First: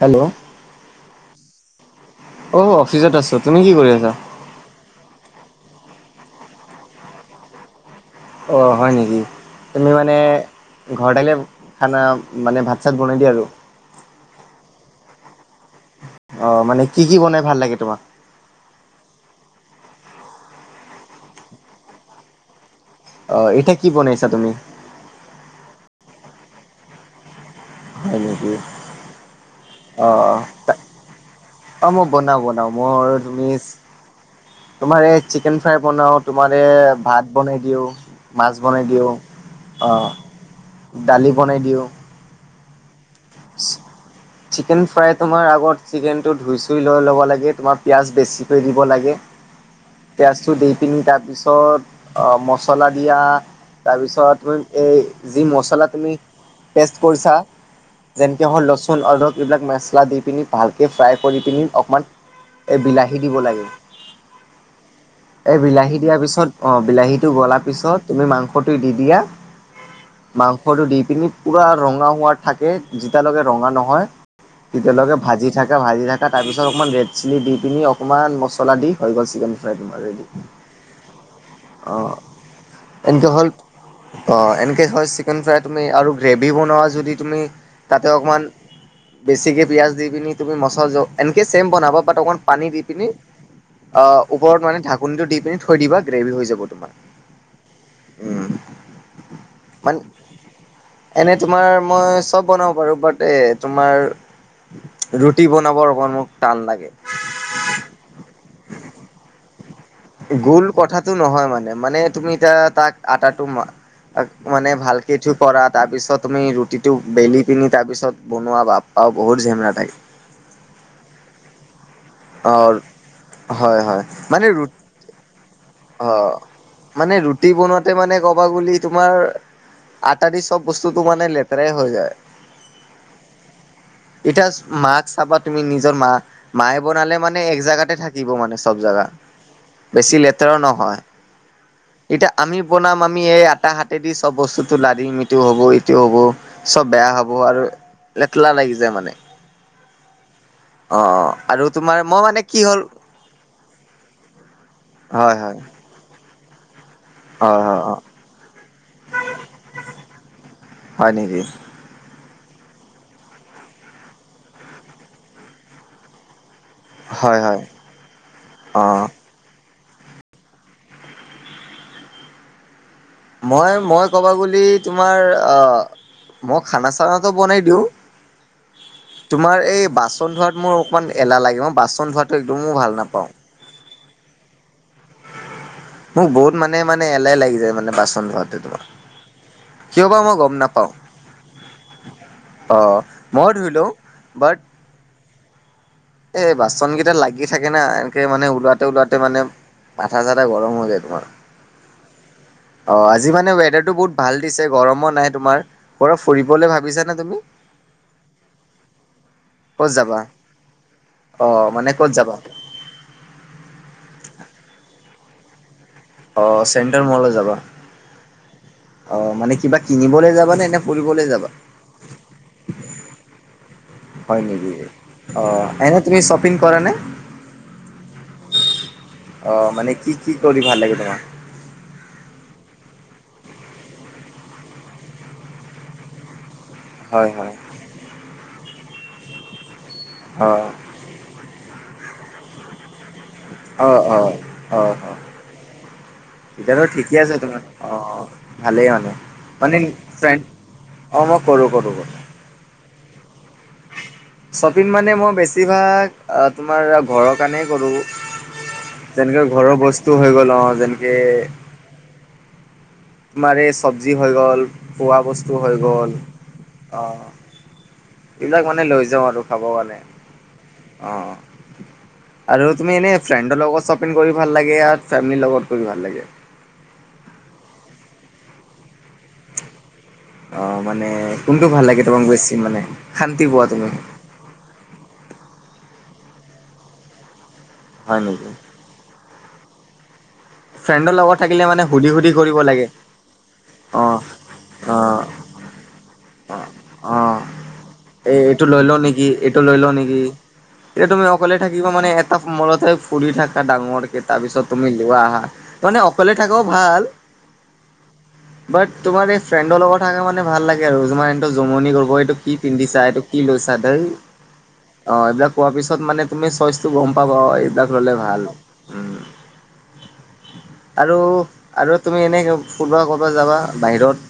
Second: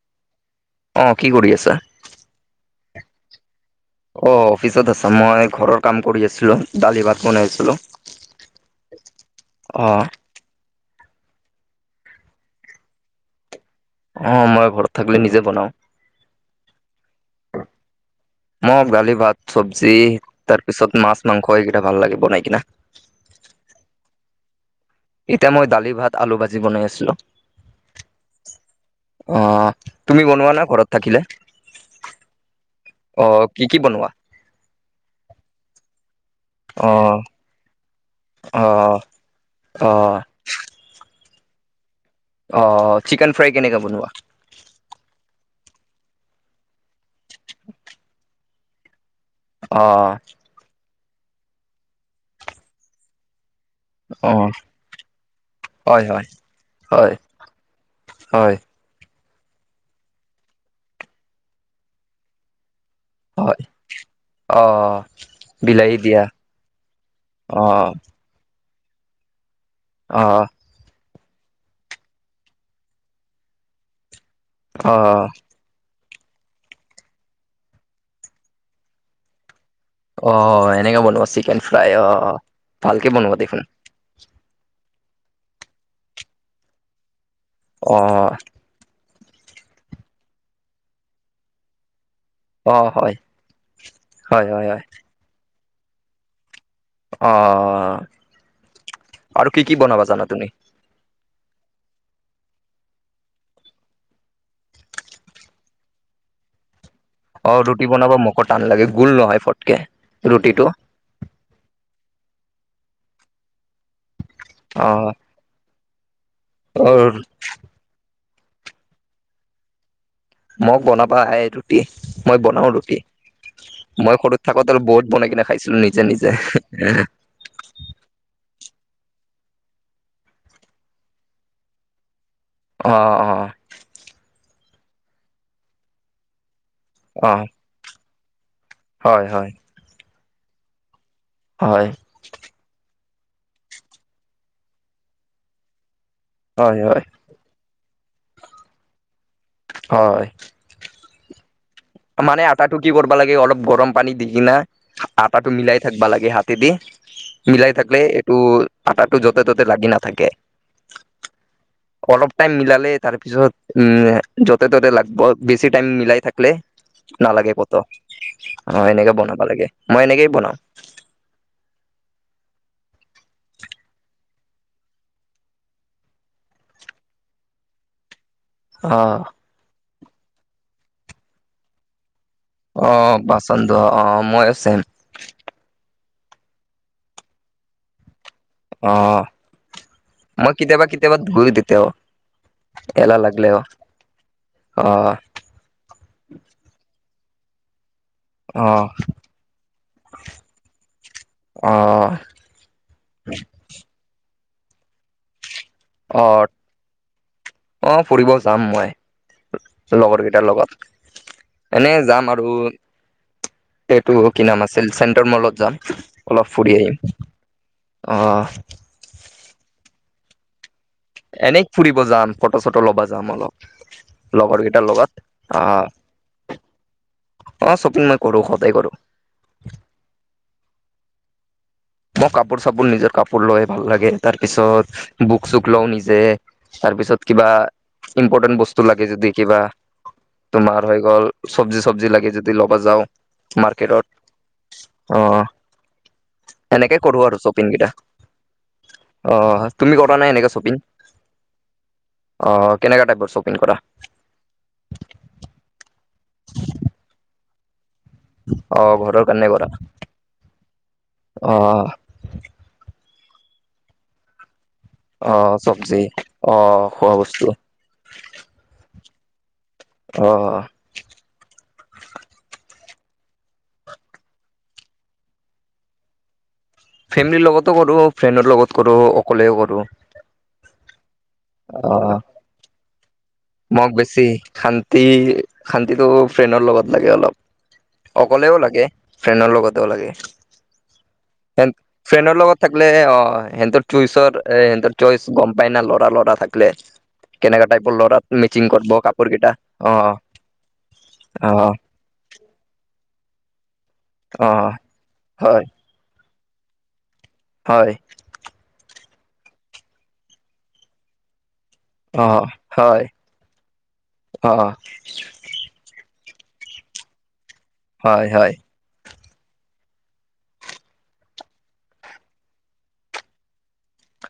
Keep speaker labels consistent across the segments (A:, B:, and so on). A: Hello.
B: অ কি কৰি আছা?
A: অহ অফিচত আছো। তুমি কি কৰি আছা?
B: অফিছত আছা। মই ঘৰৰ কাম কৰি আছিলোঁ। দালি ভাত বনাই আছিলোঁ।
A: অ হয় নেকি? তুমি মানে ঘৰতে আহিলে খানা- মানে ভাত চাত বনাই দিয়া আৰু।
B: অ মই ঘৰত থাকিলে নিজে বনাওঁ।
A: অ মানে কি কি বনাই ভাল লাগে তোমাৰ?
B: মক দালি, ভাত, চব্জি তাৰপিছত মাছ-মাংস এইকেইটা ভাল লাগে বনাই কিনে।
A: অ এতিয়া কি বনাইছা তুমি?
B: এতিয়া মই দালি, ভাত, আলু-ভাজি বনাই আছিলো।
A: হয় নেকি?
B: অ
A: অ
B: তুমি বনোৱা না ঘৰত থাকিলে
A: অ, মই বনাওঁ-বনাও। মোৰ
B: অ
A: তুমি
B: কি কি বনোৱা?
A: তোমাৰ এই চিকেন ফ্ৰাই বনাও, তোমাৰ এই
B: অ
A: ভাত বনাই দিও। মাছ
B: অ
A: বনাই দিওঁ,
B: অ
A: দালি বনাই দিওঁ।
B: অ' চিকেন ফ্ৰাই কেনেকে বনোৱা?
A: চিকেন ফ্ৰাই তোমাৰ আগত চিকেনটো ধুই চুই লৈ ল'ব লাগে, তোমাৰ পিয়াজ বেছিকৈ দিব লাগে।
B: অ
A: পিয়াজটো দি পিনি তাৰ পিছত অহ মচলা দিয়া তাৰপিছত
B: অ
A: তুমি এই যি মচলা
B: হয়
A: তুমি
B: হয়
A: পেষ্ট
B: হয়
A: কৰিছা যেনেকে
B: হয়
A: হ'ল লচুন, অদৰক এইবিলাক মেচলা দি পিনি, ভালকে ফ্ৰাই কৰি পিনি, অকমান এই বিলা হী দিব
B: হয়
A: লাগে।
B: অ
A: এ বিলাহী দিয়াৰ পিছত, অ বিলাহীটো গলা
B: অ
A: পিছত তুমি মাংস টো দি দিয়া।
B: অ
A: মাংসটো দি পিনি পুৰা ৰঙা হোৱা থাকে যেতিয়ালৈকে ৰঙা নহয় তেতিয়ালৈকে
B: অ
A: ভাজি থাকা, ভাজি থাকা তাৰ পিছত অকণমান ৰেড চিলি দি পিনি, অকণমান মছলা দি হৈ গ'ল চিকেন ফ্ৰাই তোমা-
B: অ এনেকা বনোৱা চিকেন ফ্ৰাই অ অ। ভালকে
A: এনেকে
B: বনোৱা
A: হ'ল
B: দেখোন।
A: অ' এনেকে হয় চিকেন ফ্ৰাই তুমি আৰু গ্ৰেভি বনোৱা যদি তুমি
B: অ
A: তাতে অকণমান বেছিকে পিঁয়াজ দি পিনি তুমি মছলা, এনেকৈ চেম বনাবা বাট অকণমান পানী
B: অ
A: দি পিনি,
B: হয়
A: অ
B: হয়
A: ওপৰত
B: হয়
A: মানে
B: হয়
A: ঢাকনিটো দি পিনি থৈ দিবা, গ্ৰেভি হৈ যাব তোমাৰ।
B: অ অ
A: উম,
B: আৰু কি কি
A: মানে
B: বনাবা জানা তুমি?
A: এনে তোমাৰ মই চব বনাব পাৰো। বাট এ তোমাৰ ৰুটি বনাবৰ অকমান মোক টান লাগে।
B: অ ৰুটি বনাব মোকো টান লাগে গোল নহয় ফটকে।
A: গোল
B: ৰুটিটো
A: কথাাটো নহয় মানে, মানে তুমি এতিয়া তাক আটাটো মা মানে
B: অ
A: ভালকে ঠো কৰা তাৰ পিছত তুমি
B: অ
A: ৰুটিটো বেলি পিনি তাৰপিছত বনোৱা বাপ্পাও বহুত ঝেমেলা টাইপ।
B: মই বনাবা এ ৰুটি, মই বনাও
A: অ',
B: ৰুটি।
A: হয় হয়
B: মই সৰুত
A: মানে ৰু
B: থাকোতে বহুত বনাই কিনে খাইছিলো নি-
A: অ মানে ৰুটি বনোৱাতে মানে ক'বা গলি তোমাৰ আটা দি চব বস্তুটো মানে লেতেৰাই হৈ যায়।
B: অ অ।
A: এতিয়া মাক চাবা তুমি নিজৰ মা। মায়ে বনালে
B: অ
A: মানে এক জেগাতে থাক কিব মানে চব জেগা,
B: হয় হয়
A: বেছি লেতেৰাও নহয়।
B: হয়।
A: এতিয়া আমি বনাম আমি এই আটা হাতে দি চব বস্তুটো লাৰিম, ইটো হ'ব ইটো হব।
B: হয়
A: চব
B: হয়
A: বেয়া হ'ব আৰু লেতলা লাগি যায় মানে।
B: হয়।
A: অঁ আৰু তোমাৰ মই
B: মানে আটাটো
A: হ'ল
B: কি কৰিবা লাগে অলপ গৰম পানী দি কিনা,
A: হয়
B: আটাটো
A: হয়
B: মিলাই থাকিবা লাগে হাতে দি।
A: হয়
B: মিলাই
A: হয় অ
B: থাকিলে এইটো আটাটো য'তে-ত'তে লাগি নাথাকে।
A: হয় নেকি
B: অলপ টাইম মিলালে তাৰপিছত উম য'তে ত'তে লাগিব বেছি টাইম মিলাই থাকিলে।
A: হয়
B: নালাগে
A: হয়
B: কত, অ এনেকে বনাবা লাগে মই এনেকেই বনাও।
A: মই মই ক'বা গলে তোমাৰ আ মই খানা চানাটো বনাই দিওঁ।
B: অ।
A: তোমাৰ এই বাচন ধোৱাত মোৰ অকণমান এলাহ লাগে, মই বাচন ধোৱাত
B: অ বাচন ধোৱা, অ মই চেম।
A: মোক বহুত মানে মানে এলাহ লাগি যায় মানে বাচন ধোৱাটো।
B: অ মই কেতিয়াবা কেতিয়াবা ধুই তেতিয়াও।
A: অঁ মই ধুই লও বাট
B: অঁ।
A: এই বাচন কেইটা লাগি থাকে না? কে মানে
B: অ
A: ওলাওতে - ওলাওতে মানে মাঠা চাঠা গৰম হৈ যায় তোমাৰ।
B: অ
A: অ আজি মানে ৱেডাৰটো বহুত ভাল দিছে, গৰমো নাই তোমাৰ। ক'ৰবাত
B: অ,
A: ফুৰিবলৈ ভাবিছানে তুমি
B: অ ফুৰিব যাম মই
A: ক'ত যাবা?
B: লগৰ কেইটাৰ লগত।
A: অ মানে
B: এনে
A: ক'ত
B: যাম
A: যাবা?
B: আৰু। এইটো কি নাম আছিল চেণ্টাৰ মলত যাম।
A: অ
B: অলপ ফুৰি আহিম,
A: চেণ্ট্ৰেল মললৈ যাবা।
B: অহ।
A: অ মানে কিবা কিনিবলৈ যাবা নে এ
B: এনে ফুৰিব যাম ফট - চট ল'বা যাম অলপ।
A: হয়
B: লগৰ
A: নেকি
B: কেইটাৰ লগত
A: অ
B: আহ
A: এনে তুমি শ্বপিং কৰা নে?
B: অ শ্বপিং মই কৰো সদায় কৰো।
A: অ মানে কি কি কৰি ভাল লাগে তোমাৰ?
B: মই কাপোৰ - চাপোৰ নিজৰ কাপোৰ লৈ ভাল লাগে, তাৰ পিছত বুক- চুক লওঁ নিজে। তাৰপিছত
A: হয়
B: কিবা
A: হয়
B: ইম্পৰ্টেন্ট বস্তু লাগে যদি কিবা
A: অ
B: তোমাৰ হৈ গ'ল চবজি - চবজি লাগি যদি ল'বা যাওঁ
A: অ অ
B: মাৰ্কেটত অ।
A: তেতিয়াটো
B: এনেকে কৰো
A: ঠিকে
B: আৰু
A: আছে তোমাৰ,
B: শ্বপিং কেইটা
A: অ ভালেই মানে
B: অ
A: মানে
B: তুমি কৰা নাই
A: ফ্ৰেণ
B: এনেকে শ্বপিং
A: অঁ মই কৰোঁ কৰো কৰ
B: অ কেনেকুৱা টাইপৰ শ্বপিং কৰা?
A: শ্বপিং মানে মই বেছিভাগ আ তোমাৰ ঘৰৰ কাৰণেই কৰো।
B: অ ঘৰৰ কাৰণে
A: যেনেকে
B: কৰা
A: ঘৰৰ বস্তু হৈ গ'ল অ যেনেকে
B: অ
A: মাৰ এ চবজি হৈ গ'ল, খোৱা
B: অ
A: বস্তু হৈ
B: চব্জি
A: গ'ল অ
B: খোৱা বস্তু
A: এইবিলাক মানে লৈ যাওঁ আৰু খাব কাৰণে
B: অ
A: অ। আৰু তুমি এনেই ফ্ৰেণ্ডৰ লগত শ্বপিং কৰি ভাল লাগে ফেমিলিৰ লগত কৰি ভাল লাগে?
B: ফেমিলিৰ লগতো কৰোঁ, ফ্ৰেণ্ডৰ লগত কৰোঁ, অকলেও কৰোঁ।
A: অ মানে কোনটো ভাল লাগে
B: অ
A: তোমাক বেছি মানে? শান্তি পোৱা তুমি?
B: মোক বেছি শান্তি শান্তিটো ফ্ৰেণ্ডৰ লগত লাগে
A: হয়
B: অলপ।
A: নেকি?
B: অকলেও লাগে, ফ্ৰেণ্ডৰ লগতেও লাগে।
A: ফ্ৰেণ্ডৰ লগত থাকিলে
B: ফ্ৰেন
A: মানে সুধি সুধি
B: -ফ্ৰেণ্ডৰ
A: কৰিব
B: লগত থাকিলে
A: লাগে
B: অ সিহঁতৰ
A: অ
B: চুইচৰ এ সিহঁতৰ
A: অ
B: চইচ গম পাই না লৰা লৰা থাকিলে,
A: অ
B: কেনেকা টাইপৰ লৰা
A: এই এইটো
B: মেচিং
A: লৈ
B: কৰব
A: লওঁ নেকি
B: কাপোৰ কেইটা
A: এইটো লৈ লওঁ
B: অ।
A: নেকি? এতিয়া তুমি
B: অ
A: অকলে থাকিবা মানে এটা মলতে ফুৰি থাকা ডাঙৰকে তাৰ
B: অ
A: পিছত তুমি লোৱা আহা।
B: হয়
A: তাৰমানে অকলে থাক ভাল।
B: হয়।
A: বাট তোমাৰ এই ফ্ৰেণ্ডৰ লগত থাকে মানে ভাল লাগে আৰু এইটো জমনি কৰিব
B: অ
A: এইটো কি
B: হয়
A: পিন্ধিছা এইটো কি লৈছা দেই অ' এইবিলাক কোৱা পিছত মানে তুমি চইচটো গম পাবা অ' এইবিলাক ল'লে
B: হয়
A: ভাল। উম
B: [inaudible]
A: আৰু আৰু তুমি এনেকে ফুৰবা ক'বাত যাবা বাহিৰত।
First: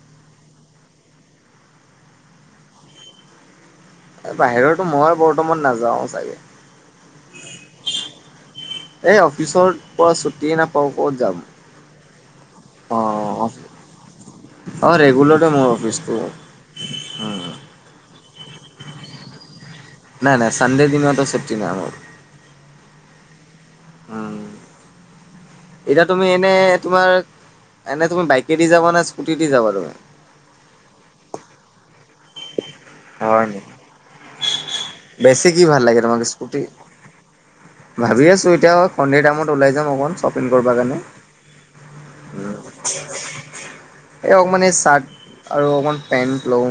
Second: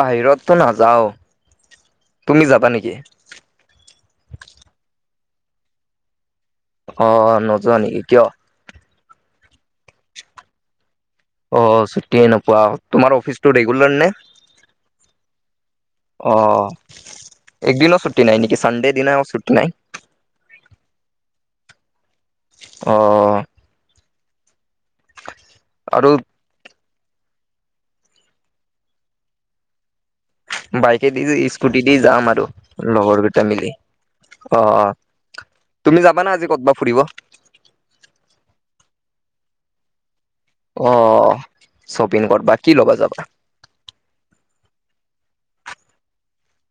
B: বাহিৰতটো নাযাওঁ তুমি যাবা নেকি?
A: বাহিৰতটো মইও বৰ্তমান নাযাও চাগে।
B: অ' নযোৱা নেকি কিয়?
A: এই অফিচৰ পৰা ছুটিয়ে নাপাওঁ ক'ত যাম।
B: অ' ছুটিয়ে নোপোৱা,
A: অ
B: তোমাৰ অফিচটো ৰেগুলাৰ নে?
A: অ' ৰেগুলাৰ এ' মোৰ অফিচটো।
B: অ'।
A: উম
B: একদিনও ছুটি নাই নেকি চাণ্ডে দিনাও ছুটি নাই?
A: নাই-নাই চানডে দিনতও ছুটি নাই মোৰ।
B: অ'।
A: উম। এতিয়া
B: আৰু
A: তুমি এনে তোমাৰ এনে তুমি বাইকেদি যাবা না স্কুটি দি যাবা তুমি?
B: বাইকে দি, স্কুটি দি যাম আৰু। লগৰ কেইটা
A: হয়
B: মিলি,
A: নেকি
B: অ'
A: বেছি কি ভাল লাগে
B: তুমি
A: তোমাক
B: যাবানা আজি
A: স্কুটি
B: কতবা ফুৰিব?
A: ভাবি আছো এতিয়া সন্ধিয়াৰ টাইমত ওলাই যাম অকণ চব
B: অ', শ্বপিং কৰবা কি ল'বা যাবা?
A: এই অকমান এই চাৰ্ট আৰু অকমান পেন্ট লওঁ।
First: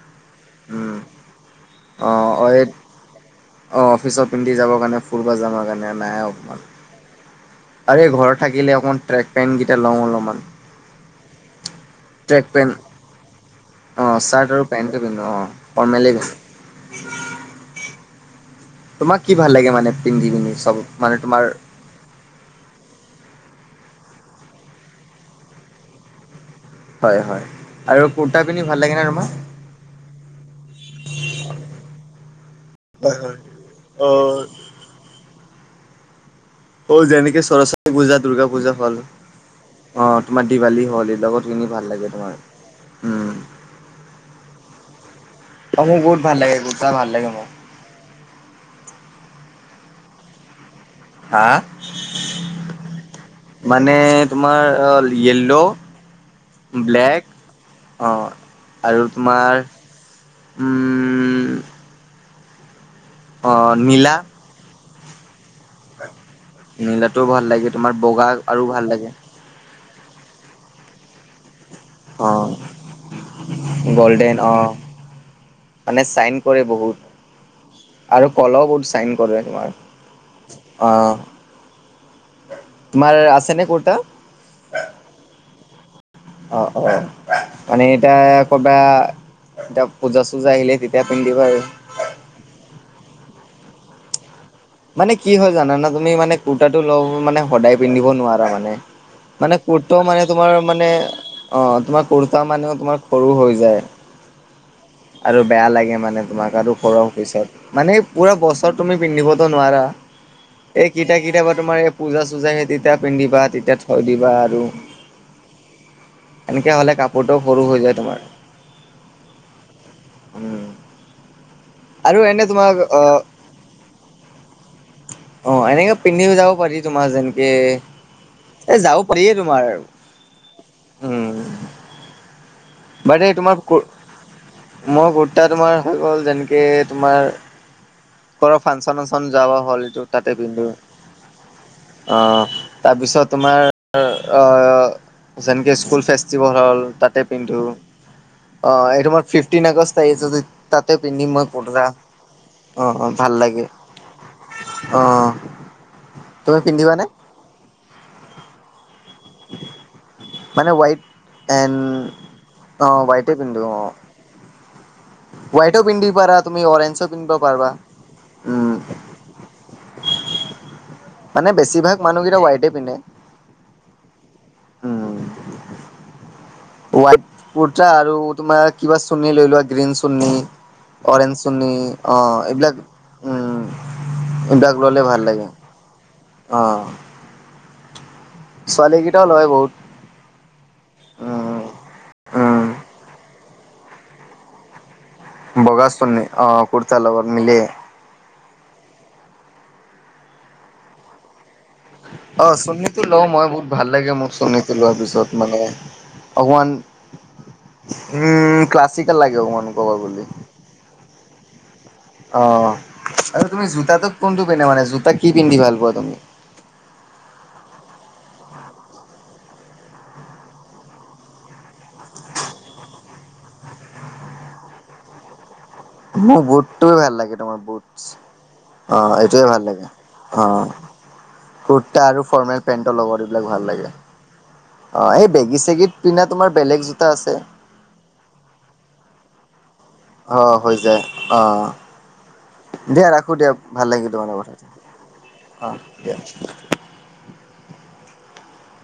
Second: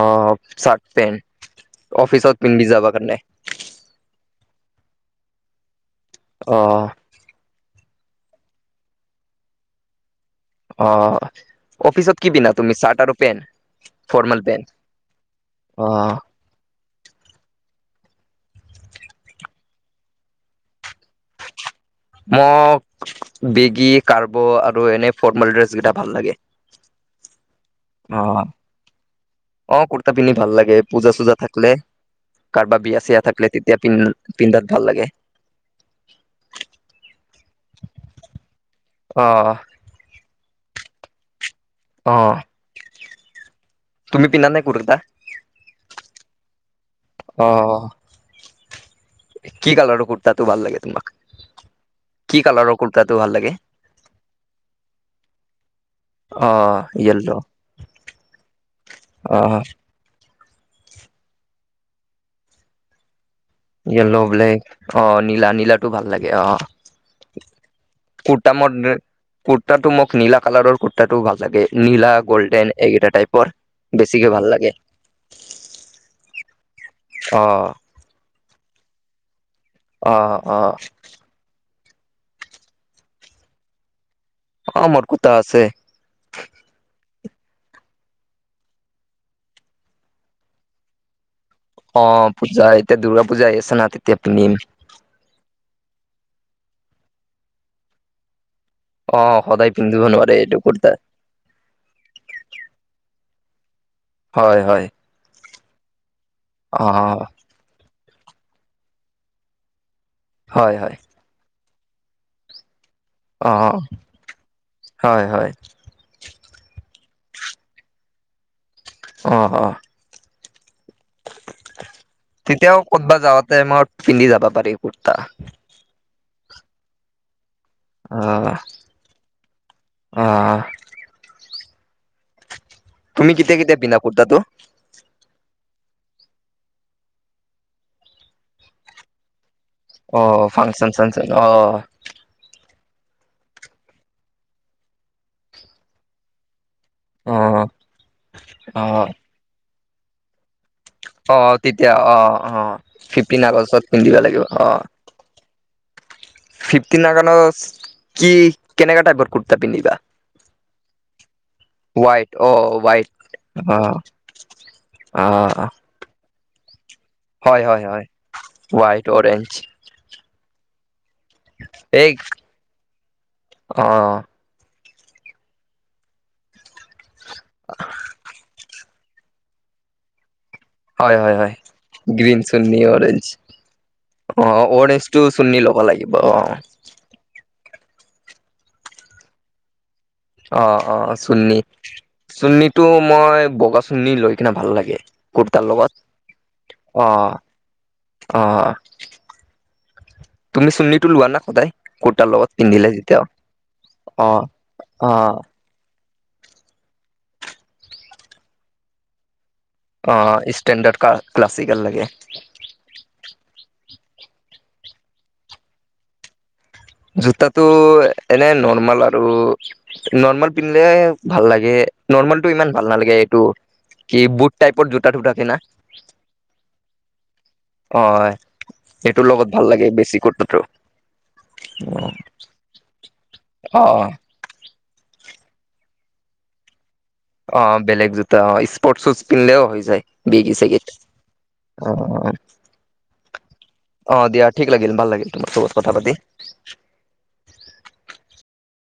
B: অ' চাৰ্ট, পেণ্ট,
A: অ',
B: অফিচত
A: অ', এই
B: পিন্ধি যাবা কাৰণে?
A: অ' অফিচত পিন্ধি যাব কাৰণে, ফুৰবা যাবাৰ কাৰণে অকমান।
B: অ'।
A: আৰু এই ঘৰত থাকিলে অকণমান ট্ৰেক পেণ্ট কেইটা লওঁ অলপমান।
B: অ', অফিচত কি
A: ট্ৰেক
B: পিন্ধা
A: পেণ্ট
B: তুমি চাৰ্ট আৰু পেণ?
A: অ', চাৰ্ট আৰু পেণ্টটো পিন্ধো, অ' ফৰ্মেলেই পিন্ধো। তোমাক কি ভাল লাগে মানে পিন্ধি পিনি চব মানে তোমাৰ
B: মক বেগী, কাৰ্গো আৰু এনে ফৰ্মেল ড্ৰেছ কেইটা ভাল লাগে।
A: হয়-হয় আৰু
B: অ
A: কুৰ্তা পিন্ধি ভাল লাগে নে তোমাৰ?
B: অ' কুৰ্তা পিন্ধি ভাল লাগে পূজা চূজা থাকিলে। কাৰোবাৰ বিয়া -চিয়া থাকিলে তেতিয়া পিন্ধ
A: অ',
B: পিন্ধাত ভাল লাগে।
A: অ' যেনেকে সৰস্বতী পূজা, দূৰ্গা পূজা হল
B: অ
A: অ' তোমাৰ দিৱালী হ'ল এইবিলাকত কিনি ভাল
B: অ
A: লাগে তোমাৰ উম।
B: তুমি পিন্ধা নে কুৰ্তা?
A: অ' মোৰ বহুত ভাল লাগে কুৰ্তা ভাল লাগে মোৰ।
B: অ'। কি কালাৰৰ কুৰ্তাটো ভাল লাগে তোমাক?
A: হা!
B: কি কালাৰৰ কুৰ্তাটো ভাল লাগে?
A: মানে তোমাৰ হল yellow
B: or
A: black,
B: yellow
A: or' আৰু
B: অ
A: তোমাৰ উম অঁ
B: য়েল্ল,
A: নীলা
B: ব্লেক অ' নীলা-নীলা। তো ভাল লাগে অ',
A: নীলাটোও ভাল লাগে তোমাৰ বগা
B: কুর্তা
A: আৰু ভাল লাগে
B: [unintelligible] কুৰ্তাটো মোক নীলা কালাৰৰ কুৰ্তাটো ভাল লাগে। নীলা,
A: অঁ
B: গল্ডেন এইকেইটা টাইপৰ বেছিকে
A: গল্ডেন
B: ভাল
A: অঁ
B: লাগে।
A: মানে চাইন কৰে
B: অ
A: বহুত আৰু কলাও বহুত চাইন কৰে তোমাৰ।
B: অ', অ'।
A: অঁ তোমাৰ আছে নে কুৰ্তা?
B: অ মতকুতা আছে।
A: অ অ, মানে এতা ক'বা এতিয়া পূজা -চুজা আহিলে তেতিয়া পিন্ধিবা আৰু।
B: অ পূজা এতিয়া দুৰ্গা পূজা আহি আছে না তেতিয়া পিন্ধিম।
A: মানে কি হয় জানানা তুমি মানে কুৰ্তাটো ল মানে সদায় পিন্ধিব নোৱাৰা মানে।
B: অ
A: মানে
B: সদায়
A: কোৰ্ট
B: পিন্ধিব
A: মানে
B: নোৱাৰে
A: তোমাৰ
B: এইটো
A: মানে
B: কুৰ্তা
A: অ তোমাৰ কুৰ্তা মানেও তোমাৰ সৰু হৈ যায়।
B: হয় হয়
A: আৰু বেয়া লাগে মানে তোমাক আৰু
B: অ
A: সৰহ পিছত মানে পুৰা বছৰ তুমি পিন্ধিবতো নোৱাৰা
B: হয় হয়
A: এইকিত- এতিয়া কেতিয়াবা তোমাৰ এই পূজ চূজা হয় তেতিয়া পিন্ধিবা
B: অ
A: তেতিয়া থৈ দিবা আৰু।
B: হয় হয়
A: এনেকে হ'লে কাপোৰটো সৰু হৈ যায় তোমাৰ।
B: অ অহ।
A: উম আৰু এনে তোমাক
B: তেতিয়াও
A: অ
B: কতবা যাওঁতে মই পিন্ধি যাবা পাৰি কুৰ্তা
A: অ এনেকে পিন্ধি যাব পাৰি তোমাৰ যেনকে
B: আহ
A: এ যাব পাৰে তোমাৰ
B: আহ
A: উম ভাইটি
B: তুমি
A: তোমাৰ
B: কেতিয়া
A: কো
B: কেতিয়া পিন্ধা কুৰ্তাটো
A: মই কুৰ্তা তোমাৰ হৈ গ'ল যেনেকে তোমাৰ কৰ ফাংচন চাংচন যাব হ'লেটো
B: অ
A: তাতে পিন্ধো।
B: ফাংচন চাংচন
A: অ তাৰপিছত তোমাৰ অহ যেনেকে স্কুল ফেষ্টিভেল হ'ল তাত পিন্ধো,
B: অ
A: কিন্তু অ এইটো মই ফিফটিন আগষ্ট আহি আছে। তাতে পিন্ধি
B: অ
A: মই কুৰ্তা
B: তেতিয়া অ অ
A: অহ অহ ভাল
B: ফিফটিন
A: লাগে
B: আগষ্টত পিন্ধিব
A: অ তুমি
B: ফিফটি
A: পিন্ধিবানে
B: নাগানছ কি কেনেক টাইপৰ কুুৰ্তা পিন্ধিবা
A: মানে হোৱাইট এণ্ড
B: হোৱাইট আহ
A: অ হোৱাইটে
B: হোৱাইট
A: পিন্ধো অ
B: আহ [inaudible]
A: হোৱাইটো পিন্ধিব পাৰা তুমি অৰেজ
B: হয় হয় হয় ৱাইট অৰেঞ্জ
A: মানে বেছিভাগ
B: এই
A: মানুহকেইটা ৱাইটে পিন্ধে।
B: অ
A: উম ৱাইট কুৰ্তা আৰু তোমাৰ কিবা চোৰনী লৈ লোৱা। গ্ৰীণ চুৰ্নি
B: হয়
A: অৰেঞ্জ
B: হয় হয়
A: চুৰ্নি অ
B: গ্ৰীণ
A: এইবিলাক
B: চুন্নি অৰেঞ্জ
A: উম অ এইবিলাক ললে ভাল
B: অৰেঞ্জটো
A: লাগে,
B: চুন্নি ল'ব লাগিব
A: অ। ছোৱালীকেইটাও লয় বহুত।
B: অ অ অ চুল্লি
A: উম,
B: চুৰ্নিটো
A: উম।
B: মই বগা চুৰ্নি লৈ কিনে ভাল লাগে। কুৰ্তাৰ
A: বগা
B: লগত
A: চুৰ্নি অ কুৰ্তা
B: অ
A: লগত মিলে।
B: অ। তুমি চুৰ্নিটো লোৱা না সদায়? কুৰ্তাৰ
A: অ
B: লগত পিন্ধিলে
A: চুৰ্ণীটো
B: যেতিয়া
A: লও মই বহুত ভাল লাগে
B: অ
A: মোক চুৰ্ণীটো লোৱাৰ
B: অ
A: পিছত মানে। অকমান উম ক্লাছিকেল লাগে অকমান। ক'ব
B: অ
A: গ'লে
B: ষ্টেণ্ডাৰ্ড ক্লাছিকেল লাগে।
A: অ'। আৰু তুমি জোতাটো কোনটো পিন্ধা মানে, জোতা কি পিন্ধি ভাল পোৱা তুমি?
B: জোতটো এনে নৰ্মাল আৰু। নৰ্মেল পিন্ধিলে ভাল লাগে, নৰ্মেলটো ইমান ভাল নালাগে এইটো। কি বুট টাইপৰ জোতা টোতা কিনা?
A: মোৰ বুটটোয়ে ভাল লাগে তোমাৰ
B: অ
A: বুটছ, অ
B: এইটোৰ
A: এইটোৱে
B: লগত
A: ভাল লাগে
B: বেছি
A: অ।
B: কুৰ্তাটো
A: কুৰ্তা আৰু ফৰ্মেল পেন্টৰ লগত এইবিলাক ভাল
B: অ
A: লাগে। অ এই বেগি চেগীত পিন্ধা তোমাৰ বেলেগ জোতা আছে।
B: অ বেলেগ জোতা অ স্পৰ্ট শ্বুজ পিন্ধিলেও হৈ যায়। বেগি
A: অ', হৈ
B: ছেগিত
A: যায়
B: অ অ।
A: দিয়া ৰাখো দিয়া ভাল লাগিল
B: অ
A: তোমাৰ লগত
B: দিয়া
A: কথা
B: ঠিক
A: পাতি
B: লাগিল ভাল লাগিল তোমাৰ লগত
A: অ',
B: কথাপতি।
A: দিয়া।